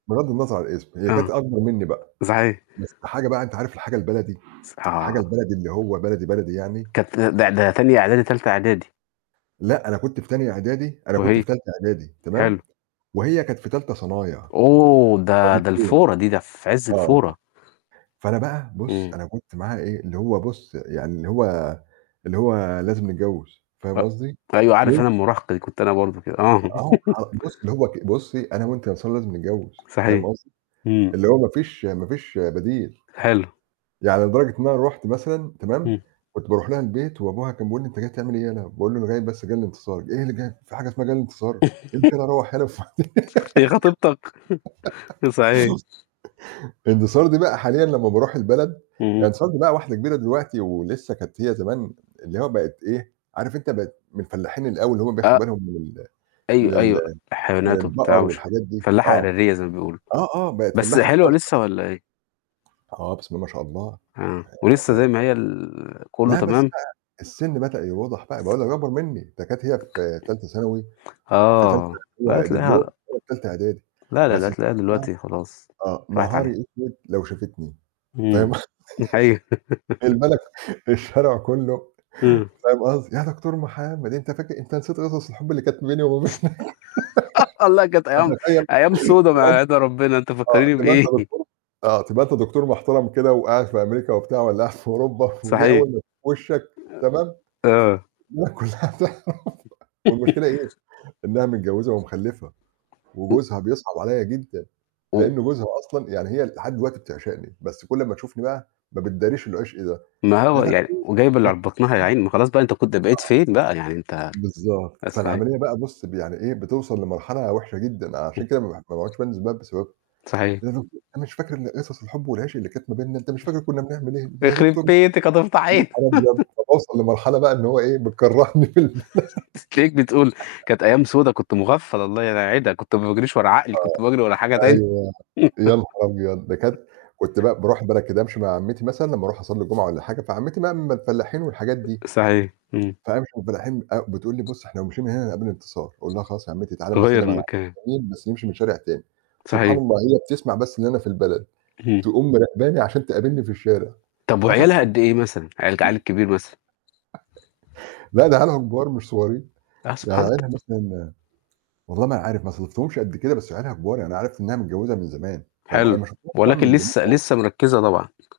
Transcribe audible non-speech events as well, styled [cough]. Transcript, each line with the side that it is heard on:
right: بغض النظر عن الاسم، هي كانت
left: آه،
right: أكبر مني بقى.
left: صحيح.
right: بس حاجة بقى أنت عارف الحاجة البلدي،
left: ص
right: [tsk] الحاجة
left: آه.
right: البلدي اللي هو بلدي، بلدي يعني؟
left: كانت ت ده تانية إعدادي، تالتة إعدادي.
right: لأ، أنا كنت في تانية إعدادي أنا كنت في
left: وهي؟
right: تالتة إعدادي،
left: حلو.
right: تمام؟ وهي كانت في تالتة صنايع.
left: أوه! ده،
right: ففرق
left: ده
right: سنين
left: الفورة دي، ده في عز
right: آه.
left: الفورة.
right: فأنا بقى بُص،
left: امم.
right: أنا كنت معاها إيه؟ اللي هو بُص، يعني اللي هو اللي هو لازم نتجوز، فاهم قصدي؟
left: أ-أيوة عارف
right: وال
left: أنا المراهقة دي، كنت أنا برضو كده. آه.
right: آه، ه بُص،
left: [chuckles]
right: اللي هو ك "بُصي أنا وأنتِ يا أنتصار لازم نتجوز."، فاهم
left: صحيح.
right: قصدي؟
left: امم.
right: اللي هو ما فيش ما فيش بديل.
left: حلو.
right: يعني لدرجة إن أنا رُحت مثلًا، تمام؟
left: امم.
right: كنت باروح لها البيت، وأبوها كان بيقول لي: "أنت جاي تعمل إيه هنا؟" باقول له: "أنا جاي بس، جاي لانتصار."، "إيه اللي جاي؟ فيه حاجة اسمها جاي لانتصار؟
left: [chuckles]
right: امشي يلا رَوّح يلا وف"
left: [chuckles] هي خطيبتك؟! [chuckles] أ صحيح.
right: [laughs] انتصار دي بقى حاليًا لمّا باروح البلد يعني
left: اهم.
right: انتصار دي بقى واحدة كبيرة دلوقتي، ولسه كانت هي زمان اللي هو بقِت إيه، عارف أنت بقِت من الفلاحين اللي أوي، اللي هُم بياخدوا
left: آ
right: بالهم من ال من
left: أيوة،
right: ال
left: أيوة
right: من
left: الحيوانات وبتاع
right: البقر
left: وش
right: والحاجات دي.
left: فلاّحة
right: آه.
left: إعدادية زي ما بيقولوا.
right: آه، آه بقِت
left: بس
right: فلّاحة
left: حلوة
right: خالص
left: لسه والّا إيه؟
right: بقى. آه. آه، بسم الله ما شاء الله. هي
left: آه، ولسه زي
right: بقِت
left: ما هي ال كله
right: لا بس
left: تمام؟
right: بقى السن بدأ يوضح بقى باقول لك دي أكبر مني. ده كانت هي في تالتة ثانوي، في تالتة
left: آه،
right: اللي هو
left: لا
right: آآ دبلوم،
left: هتلاقيها
right: وأنا في تالتة إعدادي.
left: لا، لا، لا
right: بس الفكرة
left: هتلاقيها
right: بقى
left: دلوقتي خلاص،
right: آه،
left: راحت
right: نهاري
left: عليها.
right: أسود لو شافتني،
left: امم.
right: فاهم
left: امم،
right: [chuckles] قصدي؟
left: دي حقيقية. [laughs]
right: البلد ك الشارع كله
left: امم.
right: فاهم قصدي؟ "يا دكتور محمد، أنت فاكر أنت نسيت قصص الحب اللي كانت ما بيني
left: اس
right: وما بينك."
left: [laughs] والله كانت أيام
right: فتخيّل
left: أيام سودا
right: تبقى
left: ما
right: أنت
left: يعيدها ربنا، أنت
right: [laughs] آه
left: فكّريني
right: تبقى أنت
left: بإيه؟ [chuckles]
right: دكتور آه تبقى أنت دكتور محترم كده، وقاعد في أمريكا وبتاع، والّا قاعد في أوروبا، ودي
left: صحيح.
right: أول ما تشوف وِشّك. تمام؟
left: أ آه.
right: الدنيا كلها تعرف [laughs] والمشكلة إيه؟
left: [laughs]
right: إنها متجوزة ومخلّفة،
left: امم
right: وجوزها بيصعب عليّ جدًا،
left: امم.
right: لأن جوزها أصلًا يعني هي لحد دلوقتي بتعشقني، بس كل أمّا تشوفني بقى ما بتداريش العشق ده.
left: ما هو يعني
right: [unintelligible]
left: وجايبة اللي
right: آه.
left: ع في بطنها يا عيني، ما خلاص بقى أنت كنت بقيت فين بقى يعني؟ أنت
right: بالضبط.
left: بس فهي
right: فالعملية بقى بُص ب يعني إيه؟ بتوصل لمرحلة وحشة جدًا.
left: امم.
right: عشان كده ما باح ما باعُدش بانزل البلد بسببها.
left: صحيح.
right: "يا دُكت أنت مش فاكر ال قصص الحب والعشق اللي كانت ما بينّا؟ أنت مش فاكر كُنّا بنعمل إيه؟ إيه يا
left: يخرب
right: دكتور مح"،
left: بيتِك هتفضحينا.
right: يانهار أبيض!
left: [chuckles]
right: فباوصل لمرحلة بقى إن هو إيه بتكرّهني في البلد.
left: [chuckles] تلاقيك بتقول كانت أيام
right: [giggles]
left: سودا كنت مغفّل، الله لا يعيدها كنت ما باجريش ورا عقلي
right: آه.
left: كنت باجري ورا حاجة تانية.
right: أيوه. يا نهار أبيض! ده كانت
left: [chuckles]
right: كنت بقى باروح البلد كده أمشي مع عمّتي مثلًا لمّا أروح أصلّي الجُمعة والّا حاجة. فعمّتي بقى من الفلّاحين والحاجات دي.
left: صحيح. امم.
right: فأمشي مع الفلاحين، أ بتقول لي: "بُص، إحنا لو مشينا من هنا، هنقابل انتصار."، أقول لها: "خلاص يا عمّتي، تعالي أمَا
left: غيّر
right: أسلّم على عم
left: المكان.
right: مين، بس نمشي من شارع تاني." سبحان
left: صحيح.
right: الله، هي بتسمع بس إن أنا في البلد،
left: اهم.
right: تقوم مراقباني عشان تقابلني في الشارع.
left: طَب
right: "يا دكتور."
left: وعيالها قد إيه مثلًا؟ عيال ك العيّل
right: [chuckles]
left: الكبير مثلًا؟
right: [chuckles] لا ده عيالها كبار مش صغيرين.
left: آه،
right: يعني
left: سبحانك
right: عيالها مثلًا والله ما أنا عارف ما صادفتهمش قبل كده، بس عيالها كبار. يعني أنا عرفت إنها متجوّزة من زمان، فاهم ق أنا
left: حلو.
right: ما شفتهاش طبعًا
left: ولكن
right: من زمان
left: لسه، لسه
right: أوي.
left: مركِّزة طبعًا.